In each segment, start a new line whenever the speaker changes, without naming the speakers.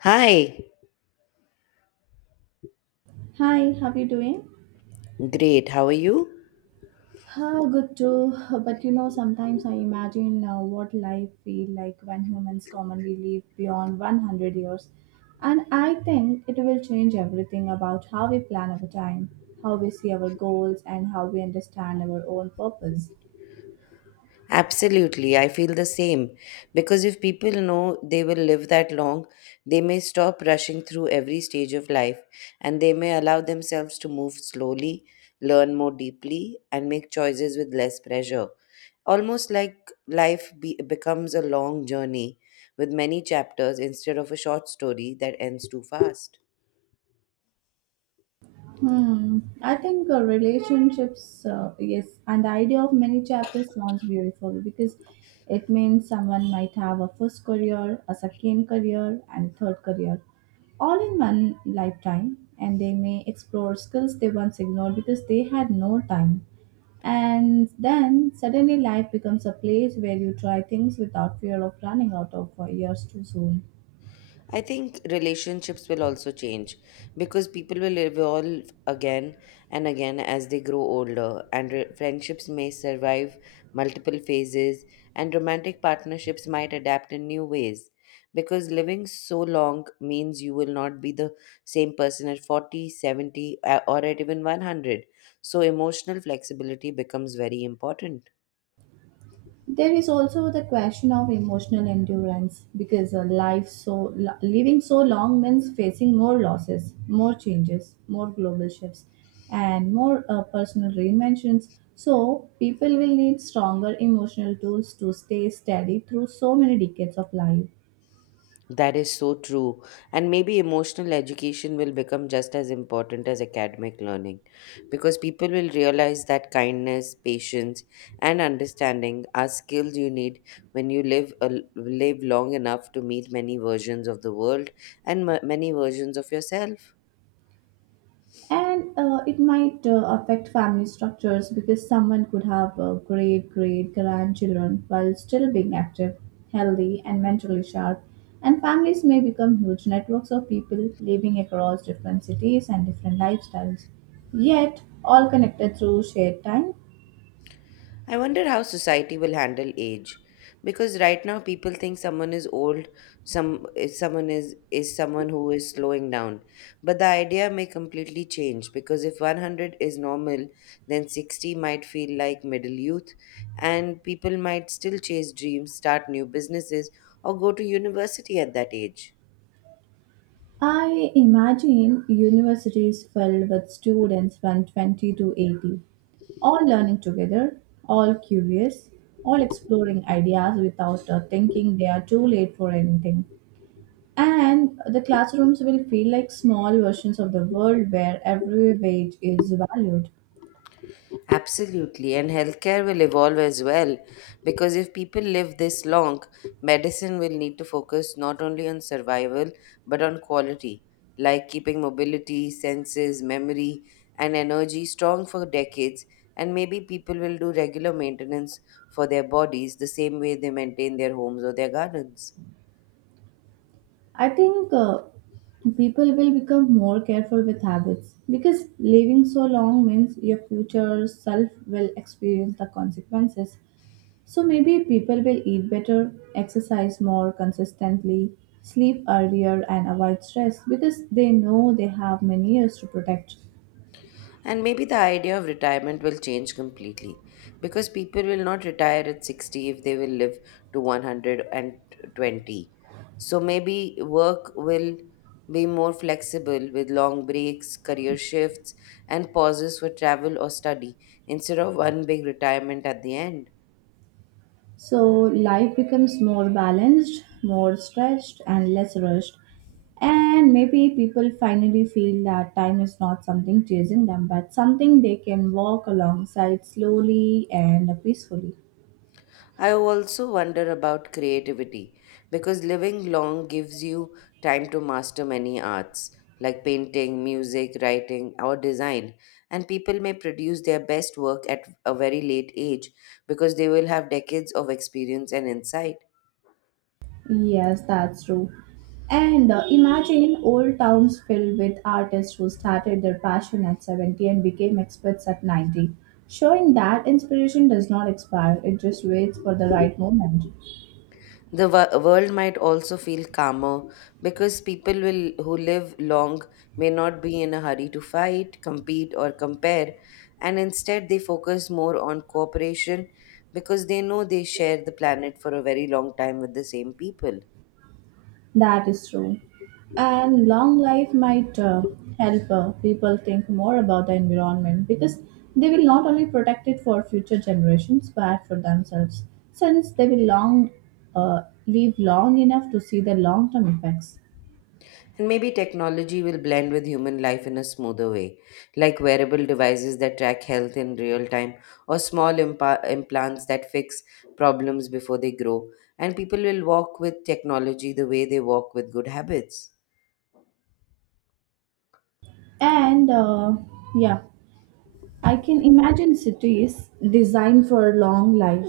Hi,
Hi, how you doing?
great. How are you?
How good too. But you know, sometimes I imagine what life feel like when humans commonly live beyond 100 years. And I think it will change everything about how we plan our time, how we see our goals, and how we understand our own purpose.
Absolutely. I feel the same. Because if people know they will live that long, they may stop rushing through every stage of life, and they may allow themselves to move slowly, learn more deeply, and make choices with less pressure. Almost like life becomes a long journey with many chapters instead of a short story that ends too fast.
Hmm. I think relationships, yes, and the idea of many chapters sounds beautiful because it means someone might have a first career, a second career, and third career all in one lifetime, and they may explore skills they once ignored because they had no time. And then suddenly life becomes a place where you try things without fear of running out of years too soon.
I think relationships will also change because people will evolve again and again as they grow older, and friendships may survive multiple phases, and romantic partnerships might adapt in new ways. Because living so long means you will not be the same person at 40, 70, or at even 100. So, emotional flexibility becomes very important.
There is also the question of emotional endurance because a living so long means facing more losses, more changes, more global shifts, and more personal reinventions. So people will need stronger emotional tools to stay steady through so many decades of life.
That is so true. And maybe emotional education will become just as important as academic learning, because people will realize that kindness, patience, and understanding are skills you need when you live long enough to meet many versions of the world and many versions of yourself.
And it might affect family structures because someone could have great great grandchildren while still being active, healthy and mentally sharp, and families may become huge networks of people living across different cities and different lifestyles, yet all connected through shared time.
I wonder how society will handle age, because right now people think someone is old, some is someone who is slowing down, but the idea may completely change, because if 100 is normal, then 60 might feel like middle youth, and people might still chase dreams, start new businesses, or go to university at that age.
I imagine universities filled with students from 20 to 80, all learning together, all curious, all exploring ideas without thinking they are too late for anything. And the classrooms will feel like small versions of the world where every wage is valued.
Absolutely, and healthcare will evolve as well, because if people live this long, medicine will need to focus not only on survival but on quality, like keeping mobility, senses, memory, and energy strong for decades. And maybe people will do regular maintenance for their bodies the same way they maintain their homes or their gardens.
I think people will become more careful with habits because living so long means your future self will experience the consequences. So maybe people will eat better, exercise more consistently, sleep earlier, and avoid stress because they know they have many years to protect.
And maybe the idea of retirement will change completely, because people will not retire at 60 if they will live to 120. So maybe work will be more flexible, with long breaks, career shifts, and pauses for travel or study instead of one big retirement at the end.
So life becomes more balanced, more stretched, and less rushed. And maybe people finally feel that time is not something chasing them, but something they can walk alongside slowly and peacefully.
I also wonder about creativity, because living long gives you time to master many arts like painting, music, writing, or design. And people may produce their best work at a very late age because they will have decades of experience and insight.
Yes, that's true. And imagine old towns filled with artists who started their passion at 70 and became experts at 90, showing that inspiration does not expire, it just waits for the right moment.
The world might also feel calmer, because people who live long may not be in a hurry to fight, compete, or compare, and instead they focus more on cooperation, because they know they share the planet for a very long time with the same people.
That is true. And long life might help people think more about the environment because they will not only protect it for future generations but for themselves, since they will long live long enough to see the long term effects.
And maybe technology will blend with human life in a smoother way, like wearable devices that track health in real time or small implants that fix problems before they grow. And people will walk with technology the way they walk with good habits.
And yeah, I can imagine cities designed for long life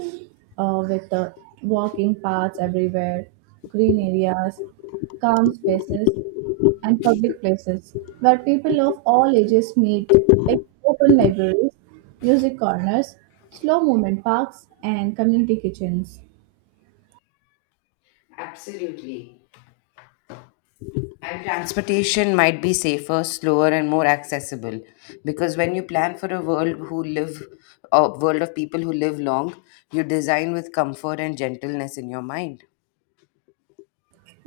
with walking paths everywhere, green areas, calm spaces, and public places where people of all ages meet, like open libraries, music corners, slow movement parks, and community kitchens.
Absolutely. And transportation might be safer, slower, and more accessible, because when you plan for a world of people who live long, you design with comfort and gentleness in your mind.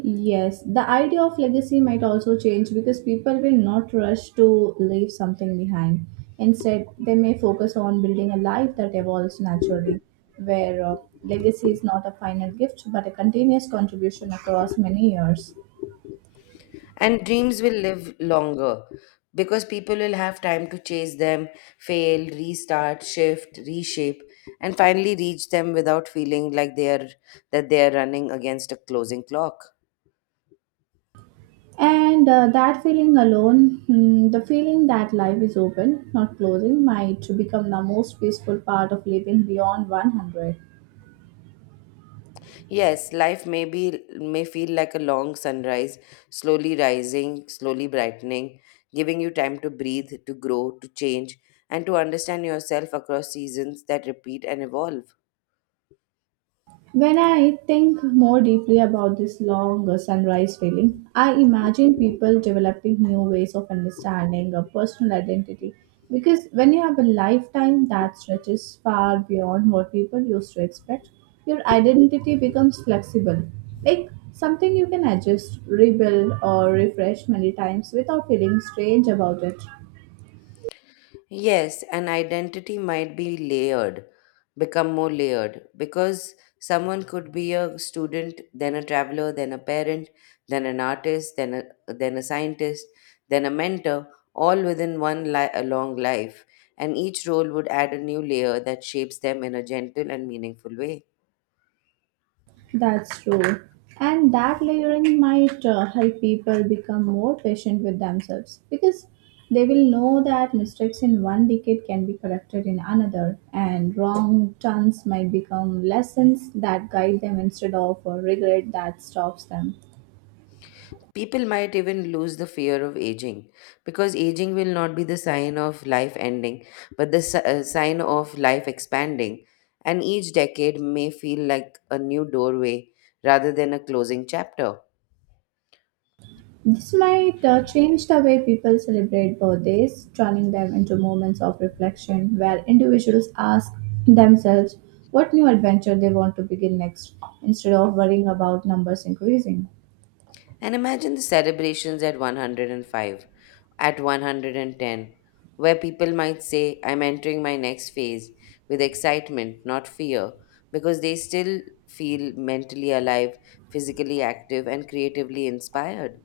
Yes, the idea of legacy might also change because people will not rush to leave something behind. Instead, they may focus on building a life that evolves naturally, where legacy is not a final gift but a continuous contribution across many years.
And dreams will live longer, because people will have time to chase them, fail, restart, shift, reshape, and finally reach them without feeling like they are that they are running against a closing clock.
And that feeling alone, hmm, the feeling that life is open, not closing, might become the most peaceful part of living beyond 100.
Yes, life may feel like a long sunrise, slowly rising, slowly brightening, giving you time to breathe, to grow, to change, and to understand yourself across seasons that repeat and evolve.
When I think more deeply about this long sunrise feeling, I imagine people developing new ways of understanding a personal identity. Because when you have a lifetime that stretches far beyond what people used to expect, your identity becomes flexible, like something you can adjust, rebuild, or refresh many times without feeling strange about it.
Yes, an identity might become more layered, because someone could be a student, then a traveler, then a parent, then an artist, then a scientist, then a mentor, all within a long life, and each role would add a new layer that shapes them in a gentle and meaningful way.
That's true. And that layering might help people become more patient with themselves because they will know that mistakes in one decade can be corrected in another, and wrong turns might become lessons that guide them instead of a regret that stops them.
People might even lose the fear of aging, because aging will not be the sign of life ending, but the sign of life expanding. And each decade may feel like a new doorway rather than a closing chapter.
This might change the way people celebrate birthdays, turning them into moments of reflection where individuals ask themselves what new adventure they want to begin next instead of worrying about numbers increasing.
And imagine the celebrations at 105, at 110, where people might say, "I'm entering my next phase with excitement, not fear," because they still feel mentally alive, physically active, and creatively inspired.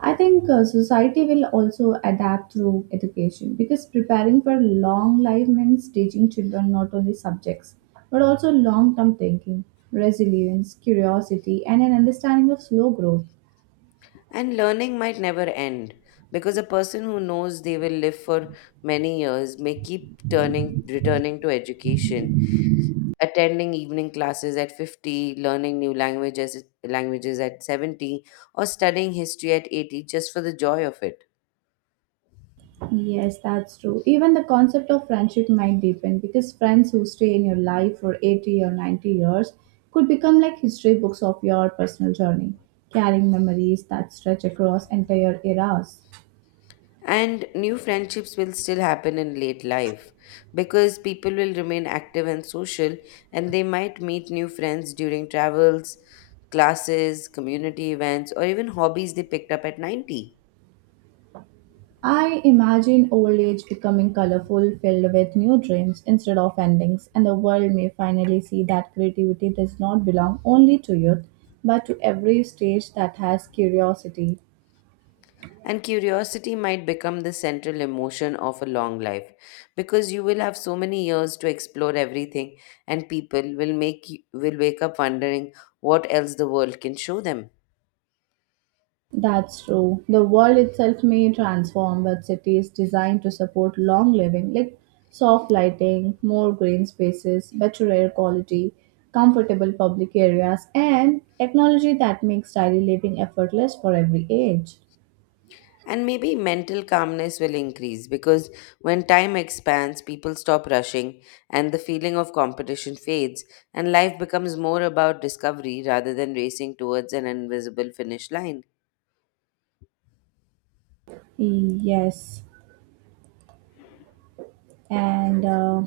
I think society will also adapt through education because preparing for long life means teaching children not only subjects but also long term thinking, resilience, curiosity, and an understanding of slow growth.
And learning might never end, because a person who knows they will live for many years may keep turning returning to education, attending evening classes at 50, learning new languages at 70, or studying history at 80 just for the joy of it.
Yes, that's true. Even the concept of friendship might deepen because friends who stay in your life for 80 or 90 years could become like history books of your personal journey, carrying memories that stretch across entire eras.
And new friendships will still happen in late life, because people will remain active and social, and they might meet new friends during travels, classes, community events, or even hobbies they picked up at 90.
I imagine old age becoming colorful, filled with new dreams instead of endings, and the world may finally see that creativity does not belong only to youth but to every stage that has curiosity.
And curiosity might become the central emotion of a long life, because you will have so many years to explore everything, and people will wake up wondering what else the world can show them.
That's true. The world itself may transform, but cities designed to support long living, like soft lighting, more green spaces, better air quality, comfortable public areas, and technology that makes daily living effortless for every age.
And maybe mental calmness will increase, because when time expands, people stop rushing and the feeling of competition fades, and life becomes more about discovery rather than racing towards an invisible finish line.
Yes, and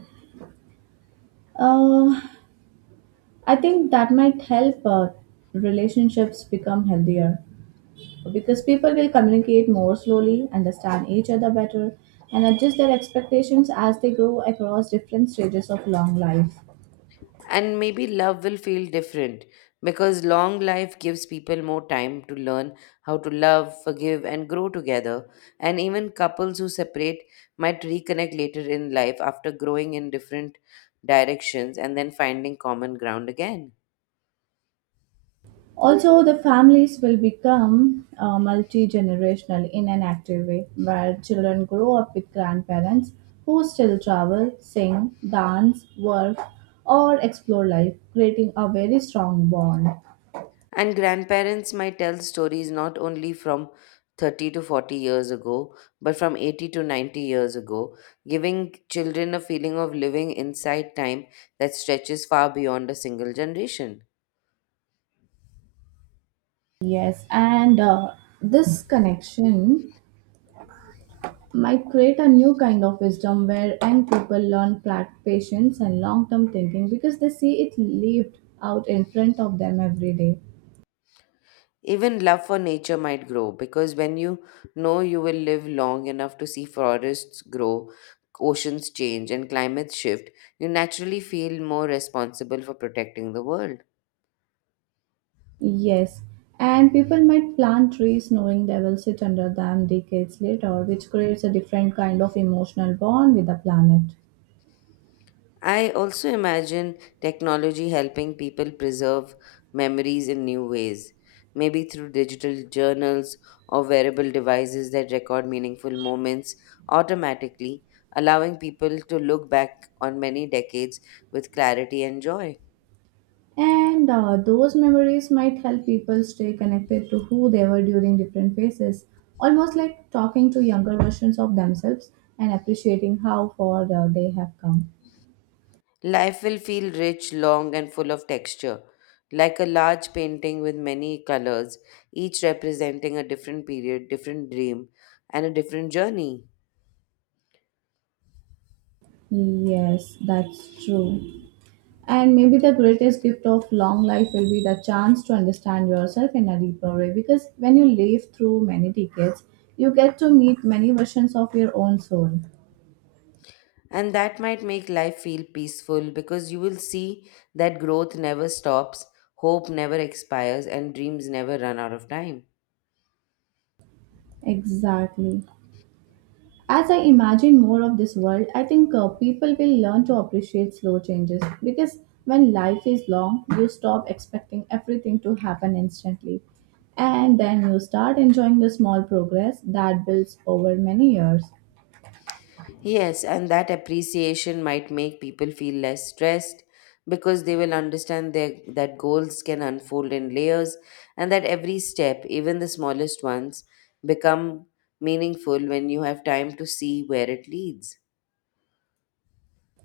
uh, I think that might help relationships become healthier, because people will communicate more slowly, understand each other better, and adjust their expectations as they grow across different stages of long life.
And maybe love will feel different, because long life gives people more time to learn how to love, forgive, and grow together. And even couples who separate might reconnect later in life after growing in different directions and then finding common ground again.
Also, the families will become multi generational in an active way, where children grow up with grandparents who still travel, sing, dance, work, or explore life, creating a very strong bond.
And grandparents might tell stories not only from 30 to 40 years ago, but from 80 to 90 years ago, giving children a feeling of living inside time that stretches far beyond a single generation.
Yes, and this connection might create a new kind of wisdom where young people learn patience and long term thinking because they see it lived out in front of them every day.
Even love for nature might grow, because when you know you will live long enough to see forests grow, oceans change, and climates shift, you naturally feel more responsible for protecting the world.
Yes, and people might plant trees knowing they will sit under them decades later, which creates a different kind of emotional bond with the planet.
I also imagine technology helping people preserve memories in new ways, maybe through digital journals or wearable devices that record meaningful moments automatically, allowing people to look back on many decades with clarity and joy.
And those memories might help people stay connected to who they were during different phases, almost like talking to younger versions of themselves and appreciating how far they have come.
Life will feel rich, long, and full of texture, like a large painting with many colors, each representing a different period, different dream, and a different journey.
Yes, that's true. And maybe the greatest gift of long life will be the chance to understand yourself in a deeper way because when you live through many decades, you get to meet many versions of your own soul.
And that might make life feel peaceful, because you will see that growth never stops, hope never expires, and dreams never run out of time.
Exactly. As I imagine more of this world, I think people will learn to appreciate slow changes because when life is long, you stop expecting everything to happen instantly and then you start enjoying the small progress that builds over many years.
Yes, and that appreciation might make people feel less stressed, because they will that goals can unfold in layers, and that every step, even the smallest ones, become meaningful when you have time to see where it leads.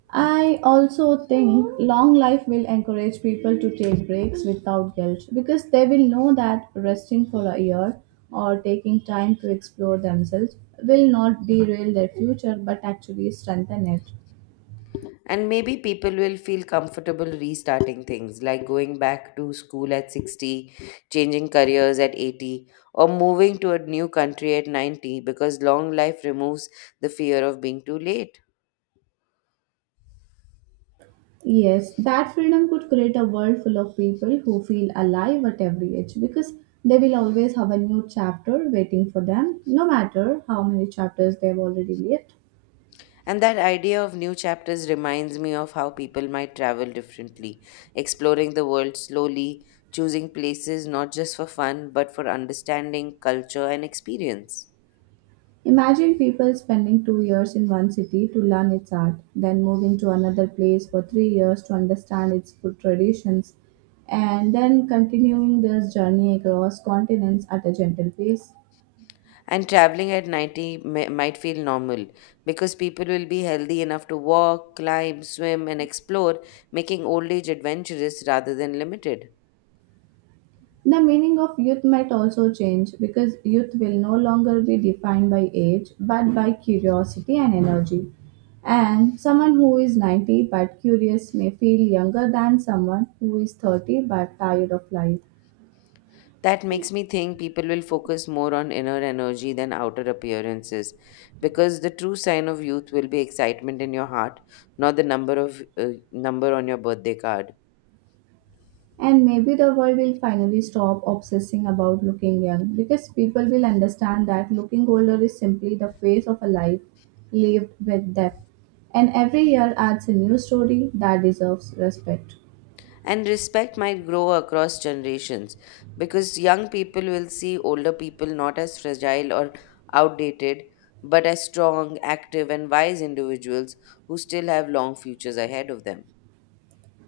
I also think long life will encourage people to take breaks without guilt because they will know that resting for a year or taking time to explore themselves will not derail their future but actually strengthen it.
And maybe people will feel comfortable restarting things, like going back to school at 60, changing careers at 80, or moving to a new country at 90, because long life removes the fear of being too late.
Yes, that freedom could create a world full of people who feel alive at every age because they will always have a new chapter waiting for them, no matter how many chapters they've already lived.
And that idea of new chapters reminds me of how people might travel differently, exploring the world slowly, choosing places not just for fun but for understanding, culture, and experience.
Imagine people spending 2 years in one city to learn its art, then moving to another place for 3 years to understand its food traditions, and then continuing this journey across continents at a gentle pace.
And traveling at 90 might feel normal, because people will be healthy enough to walk, climb, swim, and explore, making old age adventurous rather than limited.
The meaning of youth might also change because youth will no longer be defined by age but by curiosity and energy. And someone who is 90 but curious may feel younger than someone who is 30 but tired of life.
That makes me think people will focus more on inner energy than outer appearances, because the true sign of youth will be excitement in your heart, not the number on your birthday card.
And maybe the world will finally stop obsessing about looking young because people will understand that looking older is simply the phase of a life lived with depth. And every year adds a new story that deserves respect.
And respect might grow across generations, because young people will see older people not as fragile or outdated, but as strong, active, and wise individuals who still have long futures ahead of them.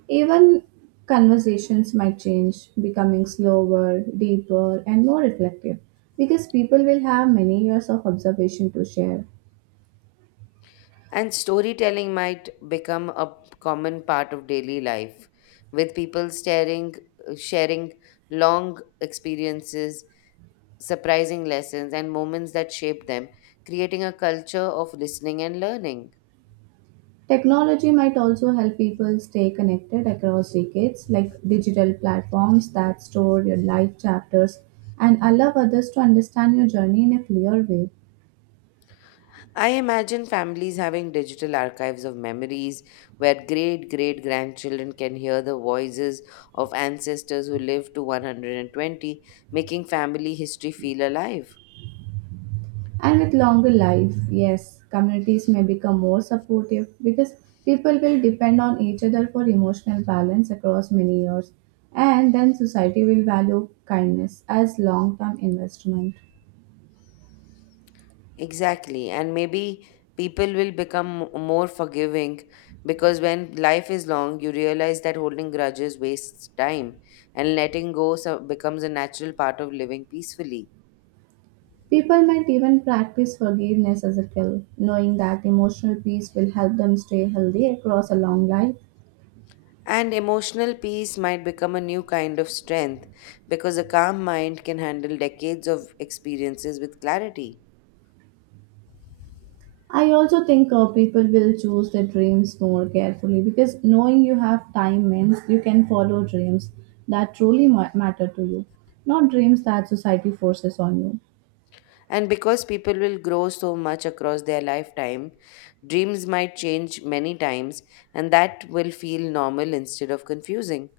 Even conversations might change, becoming slower, deeper, and more reflective because people will have many years of observation to share.
And storytelling might become a common part of daily life, with people sharing long experiences, surprising lessons, and moments that shape them, creating a culture of listening and learning.
Technology might also help people stay connected across decades, like digital platforms that store your life chapters and allow others to understand your journey in a clear way.
I imagine families having digital archives of memories, where great great grandchildren can hear the voices of ancestors who lived to 120, making family history feel alive.
And with longer life, yes, communities may become more supportive because people will depend on each other for emotional balance across many years. And then society will value kindness as long term investment.
Exactly. And maybe people will become more forgiving, because when life is long, you realize that holding grudges wastes time, and letting go becomes a natural part of living peacefully.
People might even practice forgiveness as a skill, knowing that emotional peace will help them stay healthy across a long life.
And emotional peace might become a new kind of strength, because a calm mind can handle decades of experiences with clarity.
I also think people will choose their dreams more carefully because knowing you have time means you can follow dreams that truly matter to you, not dreams that society forces on you.
And because people will grow so much across their lifetime, dreams might change many times, and that will feel normal instead of confusing.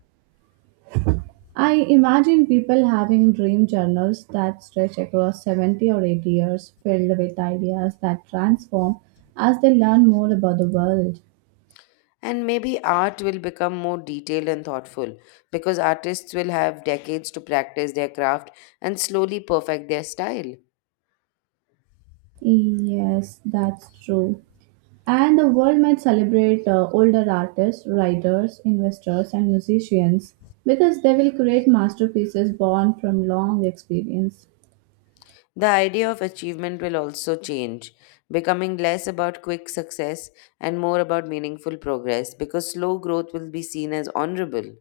I imagine people having dream journals that stretch across 70 or 80 years, filled with ideas that transform as they learn more about the world.
And maybe art will become more detailed and thoughtful, because artists will have decades to practice their craft and slowly perfect their style.
Yes, that's true. And the world might celebrate older artists, writers, investors, and musicians because they will create masterpieces born from long experience.
The idea of achievement will also change, becoming less about quick success and more about meaningful progress, because slow growth will be seen as honorable.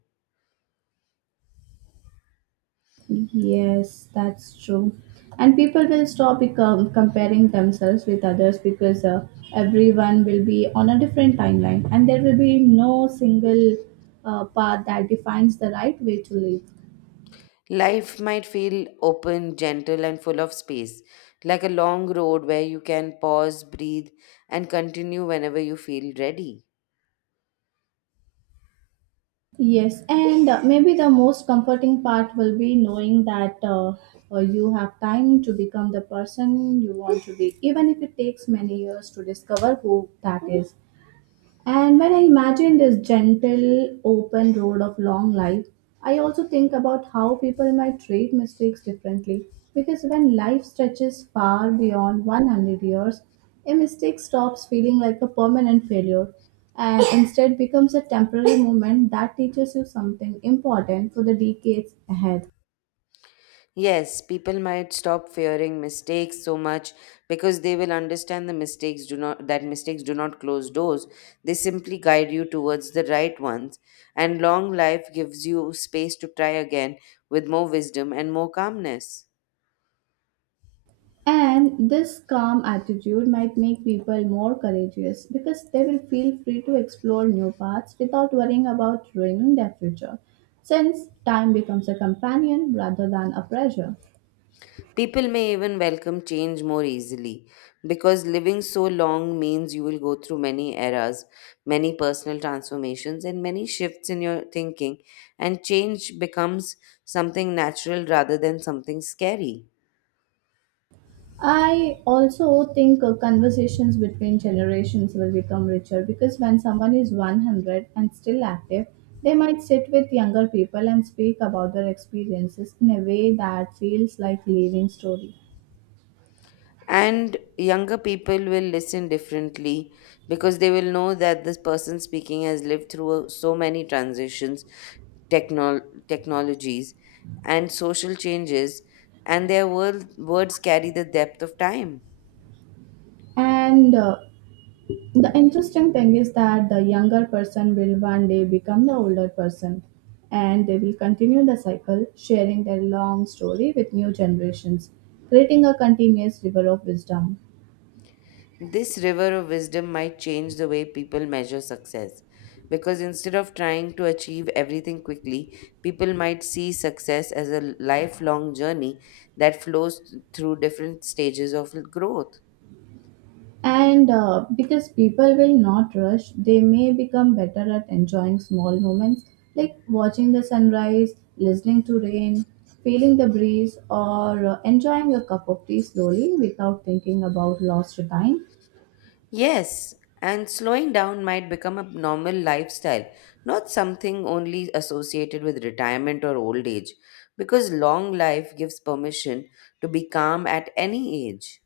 Yes, that's true. And people will stop comparing themselves with others because everyone will be on a different timeline and there will be no single path that defines the right way to live.
Life might feel open, gentle, and full of space, like a long road where you can pause, breathe, and continue whenever you feel ready.
Yes, and maybe the most comforting part will be knowing that you have time to become the person you want to be, even if it takes many years to discover who that is. And when I imagine this gentle, open road of long life, I also think about how people might treat mistakes differently. Because when life stretches far beyond 100 years, a mistake stops feeling like a permanent failure and instead becomes a temporary moment that teaches you something important for the decades ahead.
Yes, people might stop fearing mistakes so much, because they will understand the mistakes do not that mistakes do not close doors. They simply guide you towards the right ones. And long life gives you space to try again with more wisdom and more calmness.
And this calm attitude might make people more courageous because they will feel free to explore new paths without worrying about ruining their future, since time becomes a companion rather than a pressure.
People may even welcome change more easily because living so long means you will go through many eras, many personal transformations, and many shifts in your thinking, and change becomes something natural rather than something scary.
I also think conversations between generations will become richer because when someone is 100 and still active, they might sit with younger people and speak about their experiences in a way that feels like living story.
And younger people will listen differently because they will know that this person speaking has lived through so many transitions, technol technologies and social changes, and their words carry the depth of time.
And The interesting thing is that the younger person will one day become the older person and they will continue the cycle, sharing their long story with new generations, creating a continuous river of wisdom.
This river of wisdom might change the way people measure success, because instead of trying to achieve everything quickly, people might see success as a lifelong journey that flows through different stages of growth.
And because people will not rush, they may become better at enjoying small moments like watching the sunrise, listening to rain, feeling the breeze, or enjoying a cup of tea slowly without thinking about lost time.
Yes, and slowing down might become a normal lifestyle, not something only associated with retirement or old age, because long life gives permission to be calm at any age.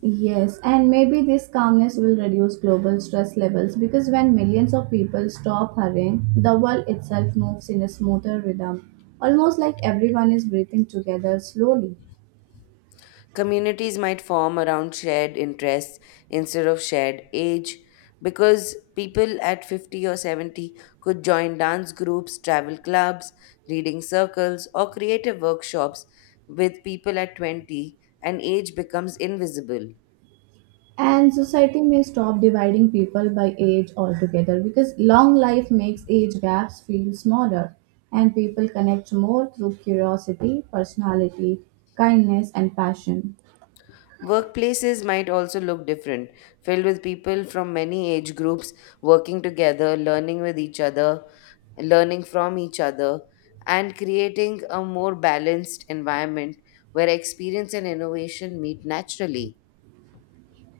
Yes, and maybe this calmness will reduce global stress levels because when millions of people stop hurrying, the world itself moves in a smoother rhythm, almost like everyone is breathing together slowly.
Communities might form around shared interests instead of shared age, because people at 50 or 70 could join dance groups, travel clubs, reading circles, or creative workshops with people at 20, and age becomes invisible.
And society may stop dividing people by age altogether because long life makes age gaps feel smaller and people connect more through curiosity, personality, kindness, and passion.
Workplaces might also look different, filled with people from many age groups working together, learning with each other, learning from each other, and creating a more balanced environment where experience and innovation meet naturally.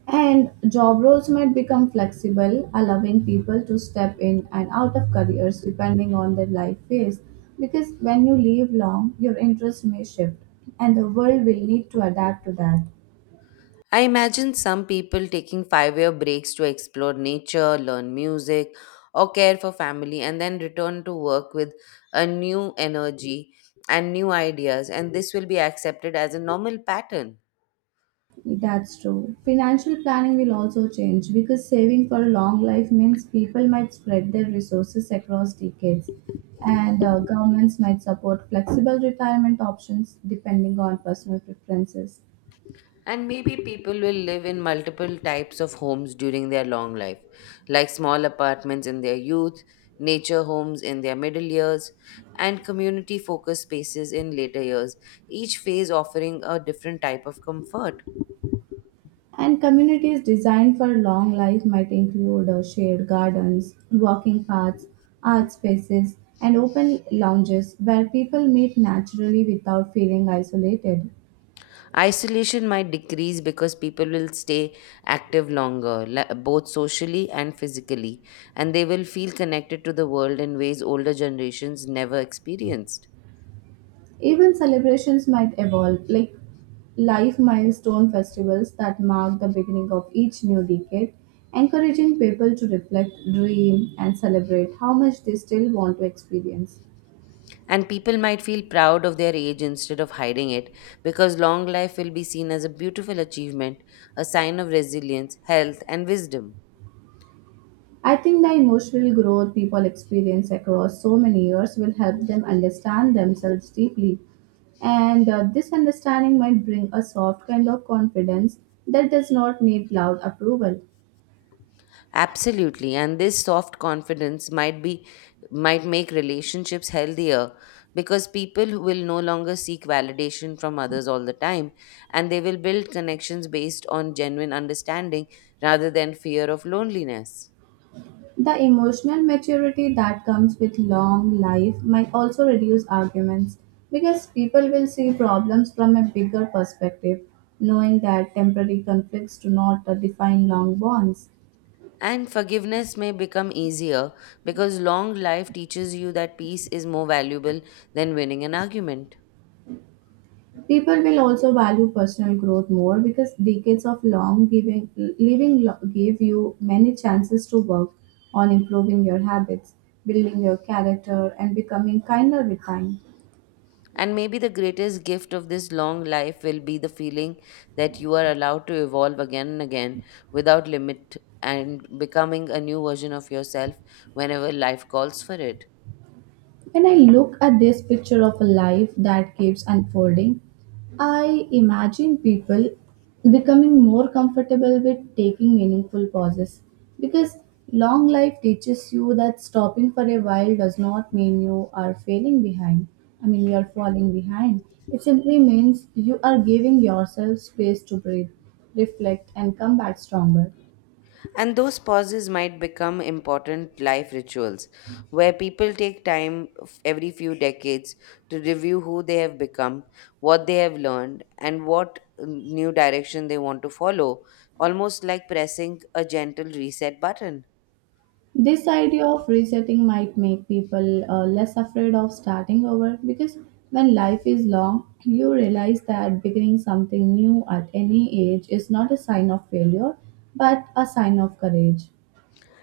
And job roles might become flexible, allowing people to step in and out of careers depending on their life phase. Because when you live long, your interests may shift, and the world will need to adapt to that.
I imagine some people taking 5 year breaks to explore nature, learn music, or care for family, and then return to work with a new energy and new ideas, and this will be accepted as a normal pattern.
That's true. Financial planning will also change because saving for a long life means people might spread their resources across decades, and governments might support flexible retirement options depending on personal preferences.
And maybe people will live in multiple types of homes during their long life, like small apartments in their youth, nature homes in their middle years, and community focused spaces in later years, each phase offering a different type of comfort.
And communities designed for long life might include shared gardens, walking paths, art spaces, and open lounges where people meet naturally without feeling isolated.
Isolation might decrease because people will stay active longer, both socially and physically, and they will feel connected to the world in ways older generations never experienced.
Even celebrations might evolve, like life milestone festivals that mark the beginning of each new decade, encouraging people to reflect, dream, and celebrate how much they still want to experience.
And people might feel proud of their age instead of hiding it, because long life will be seen as a beautiful achievement, a sign of resilience, health, and wisdom.
I think the emotional growth people experience across so many years will help them understand themselves deeply. And this understanding might bring a soft kind of confidence that does not need loud approval.
Absolutely. And this soft confidence might make relationships healthier, because people who will no longer seek validation from others all the time, and they will build connections based on genuine understanding rather than fear of loneliness.
The emotional maturity that comes with long life might also reduce arguments because people will see problems from a bigger perspective, knowing that temporary conflicts do not define long bonds.
And forgiveness may become easier, because long life teaches you that peace is more valuable than winning an argument.
People will also value personal growth more because decades of long giving, gave you many chances to work on improving your habits, building your character, and becoming kinder with time.
And maybe the greatest gift of this long life will be the feeling that you are allowed to evolve again and again without limit, and becoming a new version of yourself whenever life calls for it.
When I look at this picture of a life that keeps unfolding, I imagine people becoming more comfortable with taking meaningful pauses because long life teaches you that stopping for a while does not mean you are falling behind. It simply means you are giving yourself space to breathe, reflect, and come back stronger.
And those pauses might become important life rituals, where people take time every few decades to review who they have become, what they have learned, and what new direction they want to follow, almost like pressing a gentle reset button.
This idea of resetting might make people less afraid of starting over because when life is long, you realize that beginning something new at any age is not a sign of failure but a sign of courage.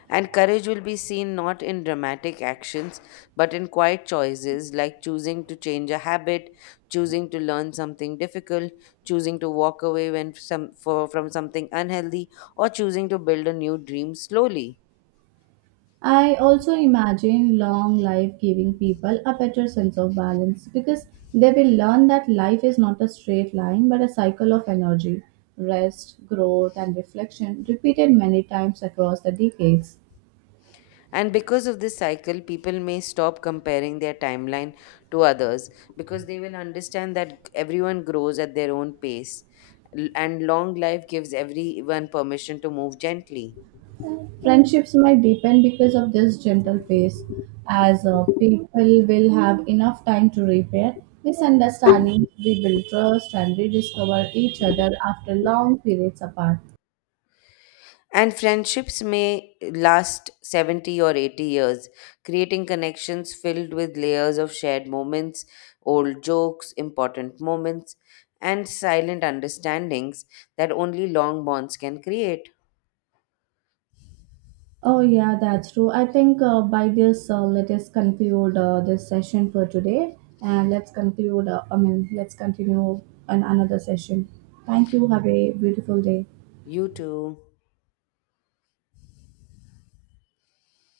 And courage will be seen not in dramatic actions, but in quiet choices, like choosing to change a habit, choosing to learn something difficult, choosing to walk away when from something unhealthy, or choosing to build a new dream slowly.
I also imagine long life giving people a better sense of balance because they will learn that life is not a straight line but a cycle of energy, rest, growth, and reflection repeated many times across the decades.
And because of this cycle, people may stop comparing their timeline to others, because they will understand that everyone grows at their own pace. And long life gives everyone permission to move gently.
Friendships might deepen because of this gentle pace, as people will have enough time to repair misunderstandings, rebuild trust, and rediscover each other after long periods apart.
And friendships may last 70 or 80 years, creating connections filled with layers of shared moments, old jokes, important moments, and silent understandings that only long bonds can create.
Oh, yeah, that's true. I think let us conclude this session for today. And let's conclude, I mean, let's continue on another session. Thank you. Have a beautiful day.
You too.